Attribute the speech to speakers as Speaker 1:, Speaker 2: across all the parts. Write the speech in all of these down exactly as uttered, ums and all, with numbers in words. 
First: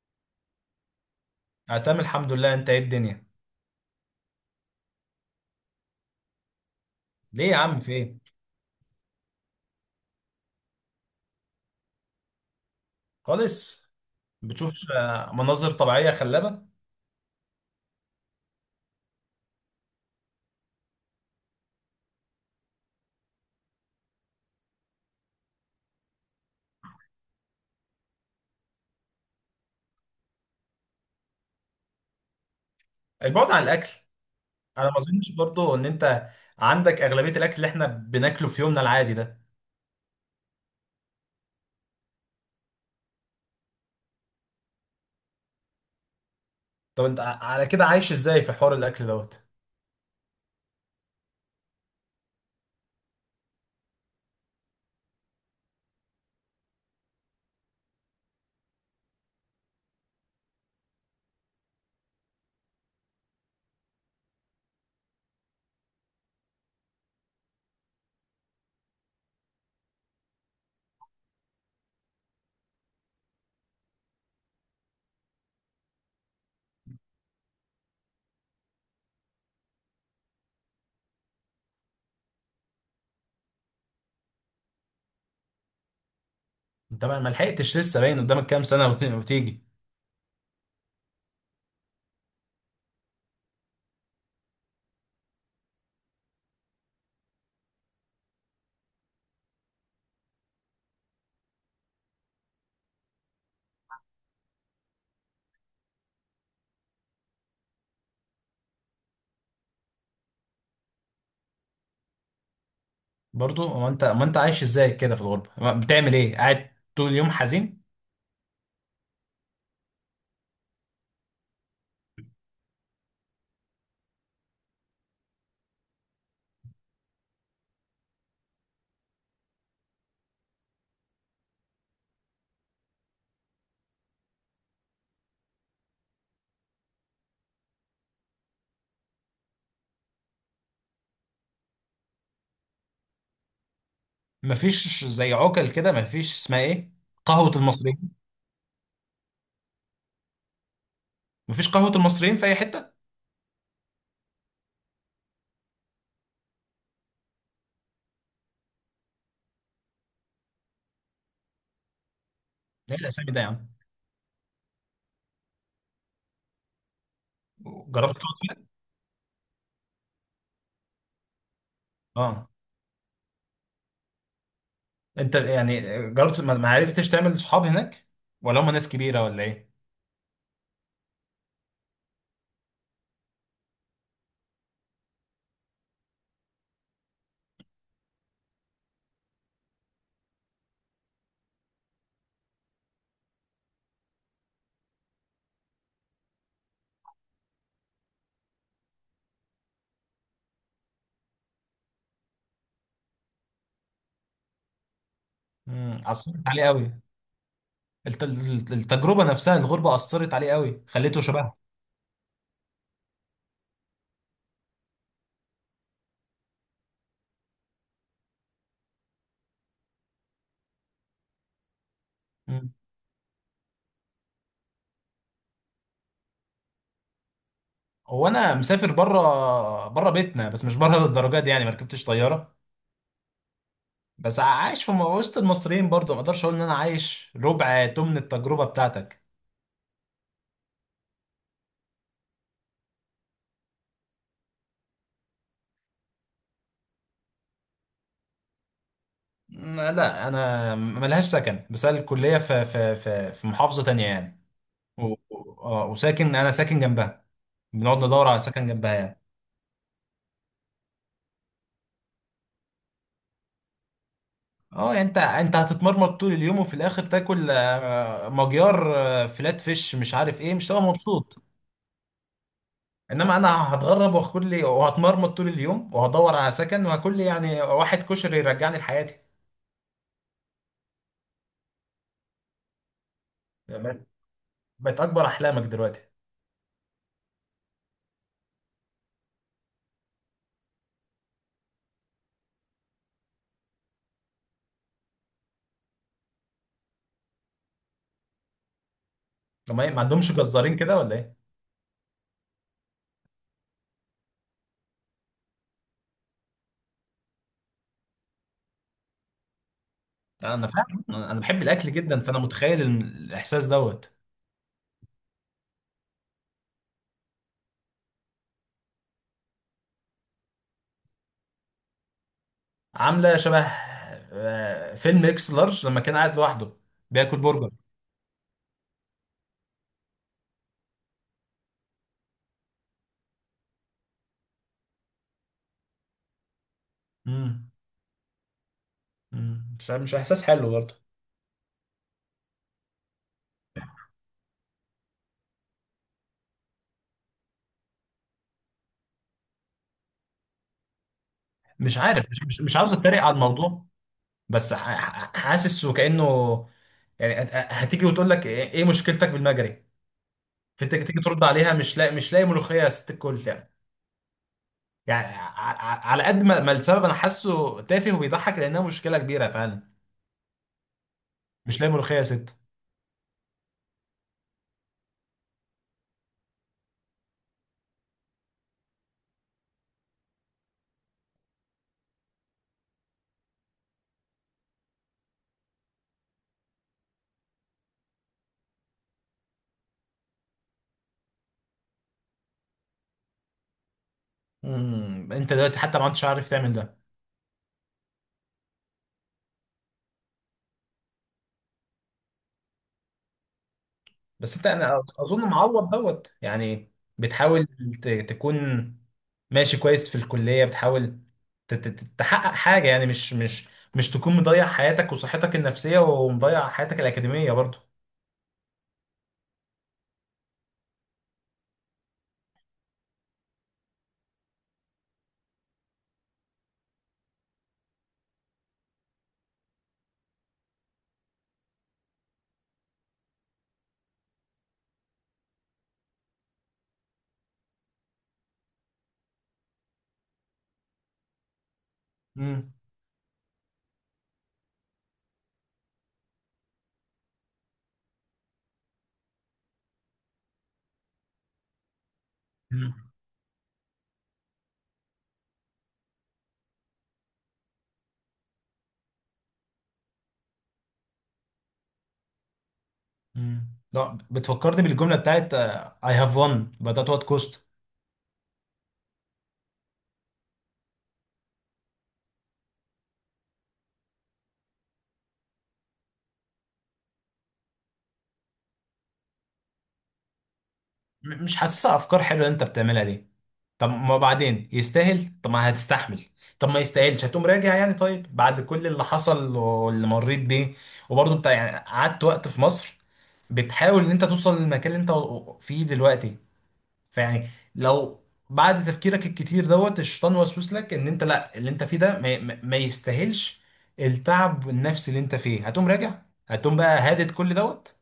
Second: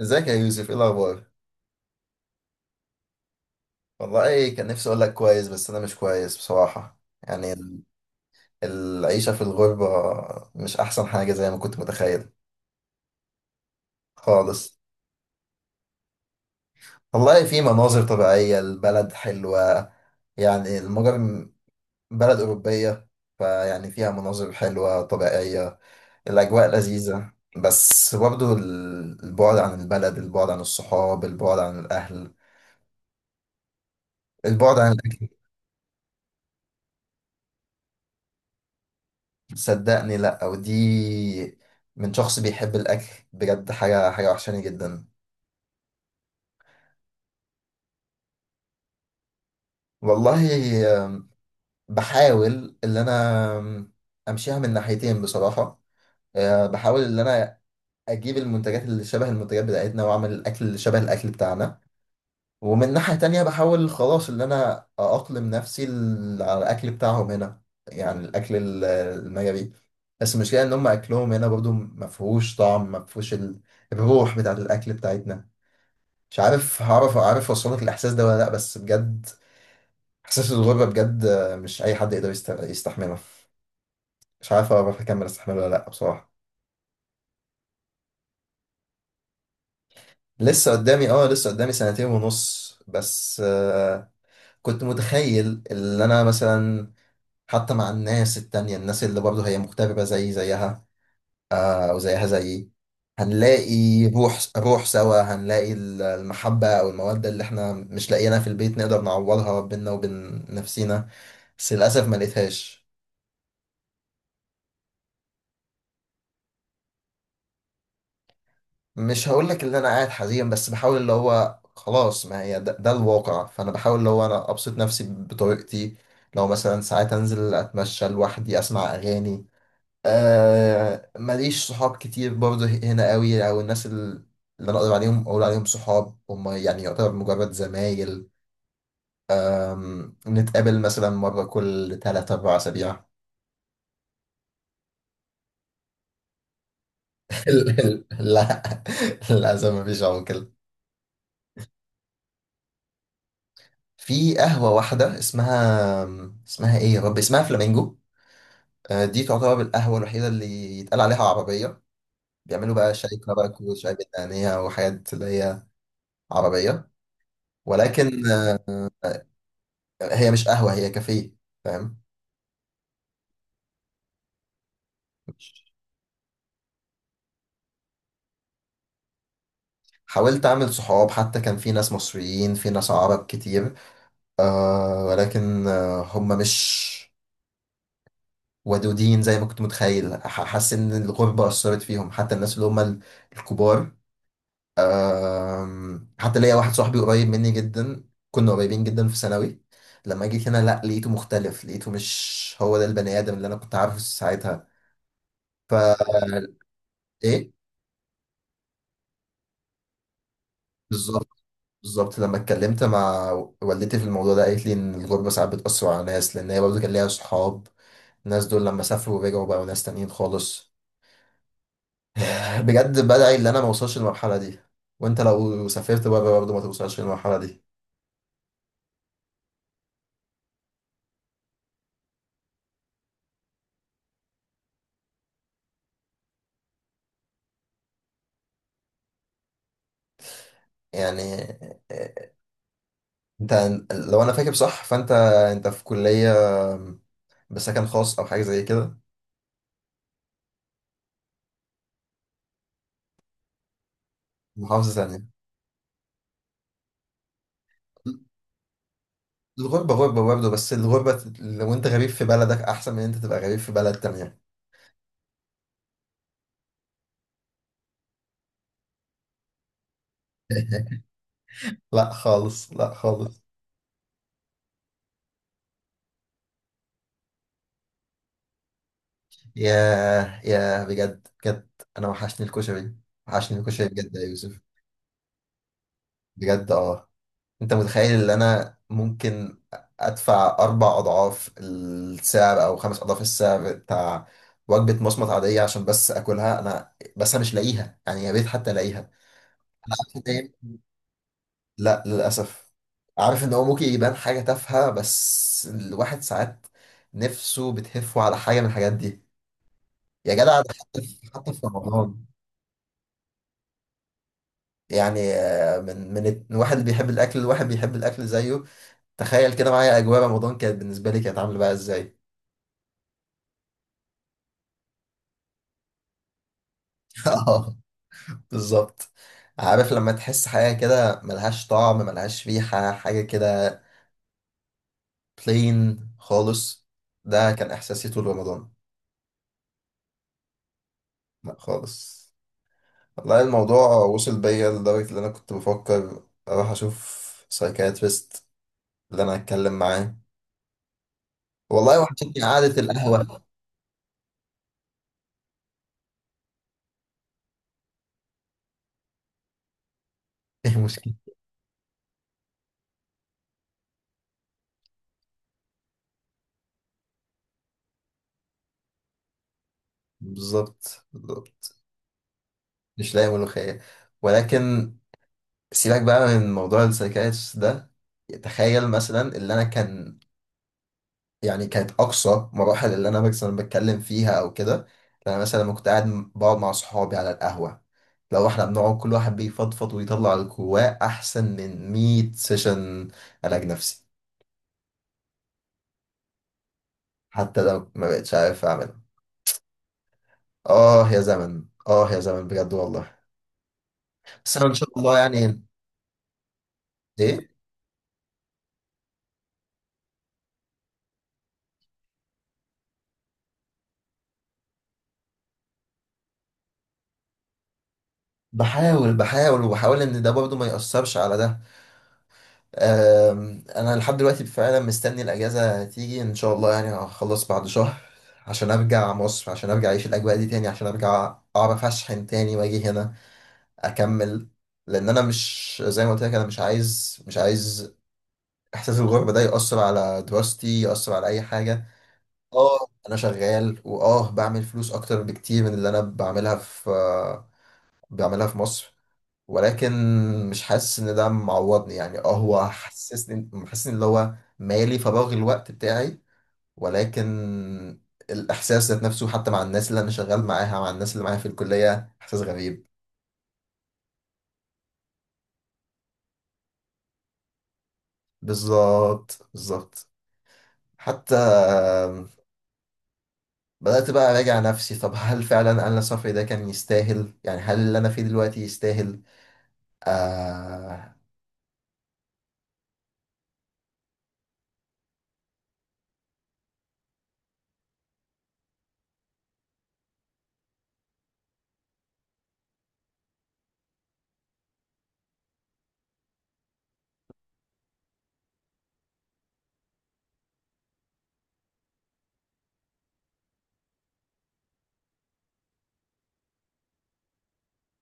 Speaker 1: ازيك يا يوسف؟ ايه الاخبار؟
Speaker 2: أنا تمام الحمد لله، أنت إيه الدنيا؟
Speaker 1: والله كان نفسي اقول لك كويس، بس انا مش كويس بصراحة.
Speaker 2: ليه
Speaker 1: يعني
Speaker 2: يا عم
Speaker 1: ال-
Speaker 2: في إيه؟
Speaker 1: العيشة في الغربة مش احسن حاجة زي ما كنت متخيل.
Speaker 2: خالص. ما
Speaker 1: خالص.
Speaker 2: بتشوفش، آه، مناظر طبيعية خلابة؟
Speaker 1: والله في مناظر طبيعية، البلد حلوة. يعني المجر بلد أوروبية، فيعني فيها مناظر حلوة طبيعية. الأجواء لذيذة، بس برضه ال- البعد عن البلد، البعد عن الصحاب، البعد عن الأهل.
Speaker 2: البعد عن الأكل.
Speaker 1: البعد
Speaker 2: أنا
Speaker 1: عن
Speaker 2: ما
Speaker 1: الأكل.
Speaker 2: أظنش برضه إن أنت عندك أغلبية الأكل اللي إحنا بناكله في يومنا العادي ده.
Speaker 1: صدقني لا، ودي من شخص بيحب الاكل، بجد حاجه حاجه وحشاني جدا.
Speaker 2: طب أنت ع- على كده عايش إزاي في حوار الأكل دوت؟
Speaker 1: والله بحاول ان انا امشيها من ناحيتين بصراحه. آه، بحاول ان انا اجيب المنتجات اللي شبه المنتجات بتاعتنا، واعمل الاكل اللي شبه الاكل بتاعنا. ومن ناحيه تانية بحاول خلاص ان انا اأقلم نفسي ال- على الاكل بتاعهم هنا. يعني الاكل ال- المجري. بس المشكله ان هم اكلهم هنا برضو مفهوش طعم، مفهوش ال- الروح بتاعت الاكل بتاعتنا. مش عارف هعرف عارف اوصلك الاحساس ده ولا لا، بس بجد احساس الغربه بجد، آه، مش اي حد يقدر يست- يستحمله. مش عارف اعرف اكمل استحمله ولا لا بصراحه.
Speaker 2: أنت ما ما لحقتش لسه، باين قدامك كام سنة وت- وتيجي.
Speaker 1: لسه قدامي، اه لسه قدامي سنتين ونص بس. آه، كنت متخيل ان انا مثلا، حتى مع الناس التانية، الناس اللي برضه هي مغتربة زي زيها، آه، أو زيها زيي، هنلاقي روح روح سوا، هنلاقي ال- المحبة أو المودة اللي احنا مش لاقيينها في البيت، نقدر نعوضها بينا وبين نفسينا. بس للأسف ما لقيتهاش.
Speaker 2: برضه هو أنت، ما أنت عايش إزاي كده في الغربة؟ ما- بتعمل إيه؟ قاعد طول اليوم حزين؟
Speaker 1: مش هقول لك ان انا قاعد حزين، بس بحاول اللي هو خلاص، ما هي ده, ده الواقع، فانا بحاول اللي هو انا ابسط نفسي بطريقتي. لو مثلا ساعات انزل اتمشى لوحدي، اسمع اغاني. آه، ماليش صحاب كتير برضه هنا قوي، او الناس ال- اللي انا اقدر عليهم اقول عليهم صحاب، هم يعني يعتبر مجرد زمايل. أم، نتقابل مثلا مرة كل ثلاثة أربعة اسابيع.
Speaker 2: مفيش زي عقل كده، مفيش اسمها إيه؟ قهوة المصريين.
Speaker 1: لا، للاسف مفيش عمر.
Speaker 2: مفيش قهوة المصريين في أي حتة؟
Speaker 1: في قهوة واحدة اسمها، اسمها ايه يا رب، اسمها فلامينجو. آه، دي تعتبر القهوة الوحيدة اللي يتقال عليها عربية. بيعملوا بقى
Speaker 2: إيه
Speaker 1: شاي
Speaker 2: الأسامي ده يا
Speaker 1: كرك
Speaker 2: عم؟
Speaker 1: وشاي بالنعناع وحاجات اللي هي عربية،
Speaker 2: جربت.
Speaker 1: ولكن آه، هي مش قهوة، هي كافيه. فاهم.
Speaker 2: اه، انت يعني جربت ما ما عرفتش تعمل صحاب هناك، ولا هم ناس كبيره، ولا ايه؟
Speaker 1: حاولت أعمل صحاب، حتى كان في ناس مصريين، في ناس عرب كتير، آه، ولكن آه هم مش ودودين زي ما كنت متخيل. ح- حاسس إن الغربة أثرت فيهم، حتى الناس اللي هم ال- الكبار. أم، حتى ليا واحد صاحبي قريب مني جدا، كنا قريبين جدا في ثانوي. لما جيت هنا لا، لقيته مختلف، لقيته مش هو ده البني آدم اللي انا كنت عارفه ساعتها. ف
Speaker 2: امم اثرت عليه قوي.
Speaker 1: ايه.
Speaker 2: الت- الت- التجربه نفسها، الغربه اثرت عليه قوي، خليته
Speaker 1: بالظبط،
Speaker 2: شبهها.
Speaker 1: بالظبط. لما اتكلمت مع والدتي في الموضوع ده، قالت لي ان الغربة ساعات بتأثر على ناس، لان هي برضه كان ليها صحاب، الناس دول لما سافروا ورجعوا بقوا ناس تانيين خالص.
Speaker 2: مم.
Speaker 1: بجد بدعي ان انا ما اوصلش للمرحلة دي. وانت لو سافرت بره برضه ما توصلش للمرحلة دي.
Speaker 2: هو انا مسافر بره، بره بيتنا، بس مش بره للدرجه دي يعني، ما ركبتش طياره. بس عايش في م- وسط المصريين برضو، ما اقدرش اقول ان انا عايش ربع تمن التجربه بتاعتك.
Speaker 1: يعني انت، لو انا فاكر صح فانت، انت في كلية بسكن خاص او حاجة زي كده.
Speaker 2: مم، لا انا ملهاش سكن، بس أنا الكليه في في في في محافظه تانية يعني.
Speaker 1: محافظة
Speaker 2: و...
Speaker 1: ثانية.
Speaker 2: و- اه وساكن انا ساكن جنبها. بنقعد ندور على سكن جنبها يعني.
Speaker 1: الغربة غربة برضه، بس الغربة لو انت غريب في بلدك احسن من انت تبقى غريب في بلد تانية.
Speaker 2: اه يعني انت انت هتتمرمط طول اليوم، وفي الاخر تاكل آه، مجيار، آه، فلات فيش، مش عارف ايه، مش هتبقى مبسوط.
Speaker 1: لا خالص، لا
Speaker 2: انما
Speaker 1: خالص.
Speaker 2: انا هتغرب وهاكل لي، وهتمرمط طول اليوم وهدور على سكن وهاكل لي يعني واحد كشري يرجعني لحياتي.
Speaker 1: ياه، ياه، بجد بجد، انا وحشني الكشري، وحشني الكشري
Speaker 2: بقت
Speaker 1: بجد يا يوسف.
Speaker 2: بقت اكبر احلامك دلوقتي.
Speaker 1: بجد اه. انت متخيل ان انا ممكن ادفع اربع اضعاف السعر او خمس اضعاف السعر بتاع وجبه مصمت عاديه عشان بس اكلها، انا بس انا مش لاقيها، يعني يا ريت حتى الاقيها.
Speaker 2: لما ما إيه،
Speaker 1: انا
Speaker 2: ما
Speaker 1: عارف إن
Speaker 2: عندهمش
Speaker 1: هي-
Speaker 2: جزارين كده ولا ايه؟
Speaker 1: لا للاسف. عارف ان هو ممكن يبان حاجه تافهه، بس الواحد ساعات نفسه بتهفه على حاجه من الحاجات دي. يا جدع،
Speaker 2: انا
Speaker 1: ده حتى
Speaker 2: فاهم،
Speaker 1: في،
Speaker 2: انا
Speaker 1: حتى
Speaker 2: بحب
Speaker 1: في
Speaker 2: الاكل جدا،
Speaker 1: رمضان.
Speaker 2: فانا متخيل الم- الاحساس دوت.
Speaker 1: يعني آه، من من الت- الواحد اللي بيحب الاكل، الواحد بيحب الاكل زيه، تخيل كده معايا اجواء رمضان كانت بالنسبه لي، كانت عامله بقى ازاي.
Speaker 2: عامله شبه آه، فيلم اكس لارج، لما كان قاعد لوحده بياكل برجر.
Speaker 1: اه، بالظبط. عارف لما تحس حاجة كده ملهاش طعم، ملهاش ريحة، حاجة كده بلين خالص. ده كان
Speaker 2: امم
Speaker 1: إحساسي طول رمضان.
Speaker 2: امم مش مش احساس حلو برضه.
Speaker 1: لا خالص. والله الموضوع وصل بيا لدرجة إن أنا كنت بفكر أروح أشوف سايكاتريست اللي أنا أتكلم معاه.
Speaker 2: مش
Speaker 1: والله
Speaker 2: عارف، مش,
Speaker 1: وحشتني
Speaker 2: مش
Speaker 1: قعدة
Speaker 2: مش عاوز اتريق على
Speaker 1: القهوة.
Speaker 2: الموضوع، بس ح- ح- حاسس وكانه يعني هت- هتيجي وتقول لك ايه إيه مشكلتك بالمجري،
Speaker 1: إيه
Speaker 2: فانت
Speaker 1: المشكلة؟
Speaker 2: تيجي ترد عليها، مش لاقي مش لاقي ملوخيه يا ست الكل يعني. يعني ع- ع- على قد ما ما السبب انا حاسه تافه وبيضحك، لانها مشكله كبيره فعلا.
Speaker 1: بالظبط، بالظبط.
Speaker 2: مش لاقي ملوخيه يا ست.
Speaker 1: مش لاقي ملوخية. ولكن سيبك بقى من موضوع السايكاتريست ده. تخيل مثلا اللي أنا كان، يعني كانت أقصى مراحل اللي أنا مثلا بتكلم فيها أو كده، أنا مثلا لما كنت قاعد بقعد مع صحابي على القهوة، لو احنا بنقعد كل واحد بيفضفض ويطلع اللي جواه، أحسن من مية سيشن علاج نفسي.
Speaker 2: امم مم، انت دلوقتي حتى ما عدتش عارف تعمل ده.
Speaker 1: حتى لو ما بقتش عارف أعملها. آه يا زمن، آه يا زمن، بجد والله. بس
Speaker 2: بس
Speaker 1: أنا
Speaker 2: انت
Speaker 1: إن شاء
Speaker 2: انا
Speaker 1: الله
Speaker 2: اظن
Speaker 1: يعني.
Speaker 2: معوض دوت يعني.
Speaker 1: إيه.
Speaker 2: بتحاول ت- تكون ماشي كويس في الكليه، بتحاول ت- ت- ت- تحقق حاجه يعني، مش مش مش تكون مضيع حياتك وصحتك النفسيه، ومضيع حياتك الاكاديميه برضو.
Speaker 1: بحاول، بحاول وبحاول إن ده برضه ما يأثرش على ده. أم، انا لحد دلوقتي فعلا مستني الاجازه تيجي ان شاء الله، يعني هخلص بعد شهر، عشان ارجع مصر، عشان ارجع اعيش الاجواء دي تاني، عشان ارجع اعرف اشحن تاني واجي هنا اكمل. لان انا مش، زي ما قلت لك انا مش عايز مش عايز احساس الغربه ده ياثر على دراستي، ياثر على اي حاجه.
Speaker 2: امم
Speaker 1: اه انا شغال، واه بعمل فلوس اكتر بكتير من اللي انا بعملها في بعملها في مصر. ولكن مش حاسس ان ده معوضني، يعني اه هو
Speaker 2: مم.
Speaker 1: حسسني محسسني اللي هو مالي فراغ الوقت بتاعي. ولكن الاحساس ذات نفسه حتى مع الناس اللي انا شغال معاها، مع الناس اللي معايا في الكليه، احساس غريب.
Speaker 2: مم. لا، بتفكرني بالجمله بتاعت اي هاف وان بدات وات كوست.
Speaker 1: بالظبط، بالظبط. حتى بدات بقى اراجع نفسي، طب هل فعلا انا سفري ده كان يستاهل؟ يعني هل اللي انا فيه دلوقتي يستاهل؟ آه.
Speaker 2: مش حاسسها افكار حلوه اللي انت بتعملها دي. طب ما بعدين يستاهل، طب ما هتستحمل. طب ما يستاهلش هتقوم راجع يعني؟ طيب بعد كل اللي حصل واللي مريت بيه، وبرضه انت يعني قعدت وقت في مصر بتحاول ان انت توصل للمكان اللي انت فيه دلوقتي. فيعني، لو بعد تفكيرك الكتير دوت الشيطان وسوس لك ان انت لا، اللي انت فيه ده ما, ما ما يستاهلش التعب النفسي اللي انت فيه، هتقوم راجع؟ هتقوم بقى هادد كل دوت؟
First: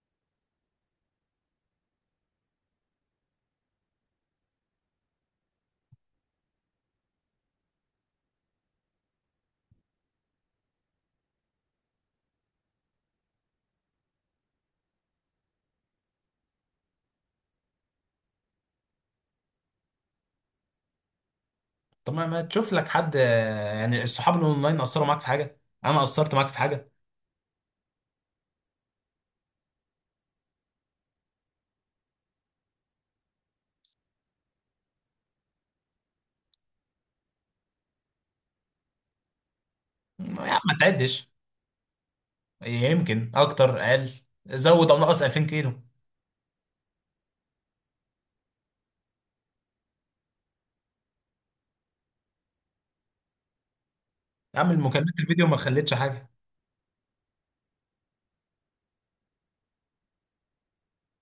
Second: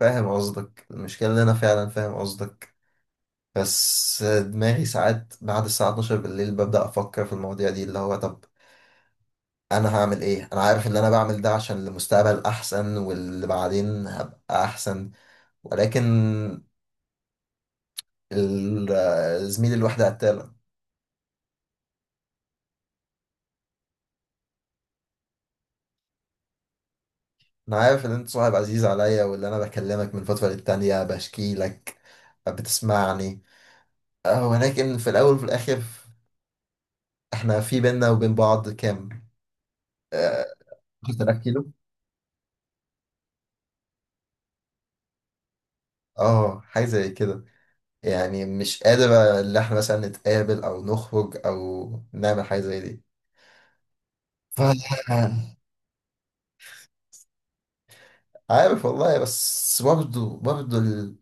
Speaker 1: فاهم قصدك، المشكله ان انا فعلا فاهم قصدك. بس دماغي ساعات بعد الساعة اتناشر بالليل ببدأ أفكر في المواضيع دي، اللي هو طب أنا هعمل إيه؟ أنا عارف إن أنا بعمل ده عشان المستقبل أحسن، واللي بعدين هبقى أحسن. ولكن ال- زميلي الوحدة قتالة.
Speaker 2: طب ما ما تشوف لك حد، آه، يعني الصحاب الاونلاين اثروا معاك في حاجه؟ انا اثرت معاك في حاجه؟
Speaker 1: أنا عارف إن أنت صاحب عزيز عليا، واللي أنا بكلمك من فترة للتانية بشكي لك، بتسمعني. أه، ولكن في الأول وفي الآخر، إحنا في بينا وبين بعض كام؟ آه،
Speaker 2: يا عم ما تعدش.
Speaker 1: عشر تلاف كيلو؟
Speaker 2: يمكن اكتر، اقل، زود او نقص ألفين كيلو.
Speaker 1: آه حاجة زي كده. يعني مش قادر اللي احنا مثلا نتقابل او نخرج او نعمل حاجة زي دي. ف
Speaker 2: يا عم المكالمات الفيديو ما خلتش حاجه.
Speaker 1: عارف والله، بس برضه برضه ال-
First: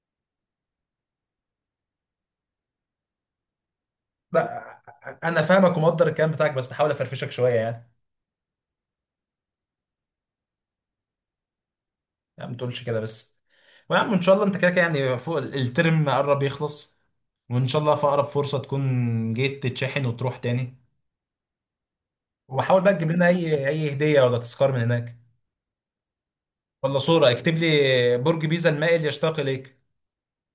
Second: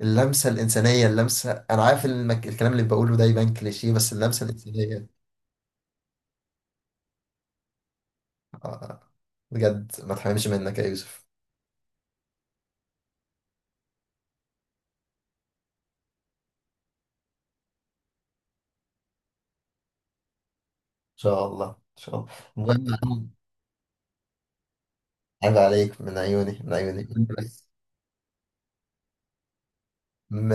Speaker 1: اللمسة الإنسانية، اللمسة، أنا عارف إن المك... الكلام اللي بقوله ده يبان كليشيه، بس اللمسة
Speaker 2: لا،
Speaker 1: الإنسانية.
Speaker 2: انا فاهمك ومقدر الكلام بتاعك، بس بحاول افرفشك شويه يعني.
Speaker 1: آه، بجد ما تحرمش منك يا يوسف.
Speaker 2: يا عم ما تقولش كده بس. ويا عم ان شاء الله انت كده كده يعني فوق، ال- الترم قرب يخلص، وان شاء الله في اقرب فرصه تكون جيت تتشحن وتروح تاني.
Speaker 1: إن شاء الله، إن شاء الله
Speaker 2: وحاول بقى تجيب لنا
Speaker 1: المهم.
Speaker 2: اي اي هديه ولا تذكار من هناك،
Speaker 1: عيب عليك، من عيوني، من
Speaker 2: ولا
Speaker 1: عيوني، قول
Speaker 2: صوره
Speaker 1: لي
Speaker 2: اكتب
Speaker 1: بس.
Speaker 2: لي برج بيزا المائل يشتاق اليك.
Speaker 1: م...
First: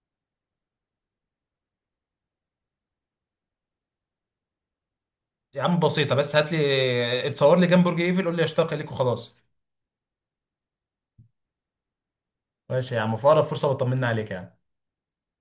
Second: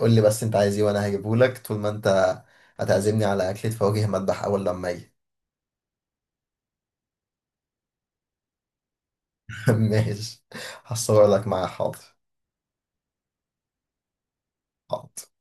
Speaker 1: قول لي بس أنت عايز إيه وأنا هجيبه لك، طول ما أنت هتعزمني على أكلة فواكه مذبح أول لما أجي.
Speaker 2: يا عم بسيطه، بس هات لي اتصور لي جنب برج ايفل، قول لي يشتاق اليك وخلاص.
Speaker 1: ماشي، هصور لك معايا، حاضر.
Speaker 2: ماشي يا عم، في اقرب فرصه بطمنا عليك يعني.
Speaker 1: حاضر.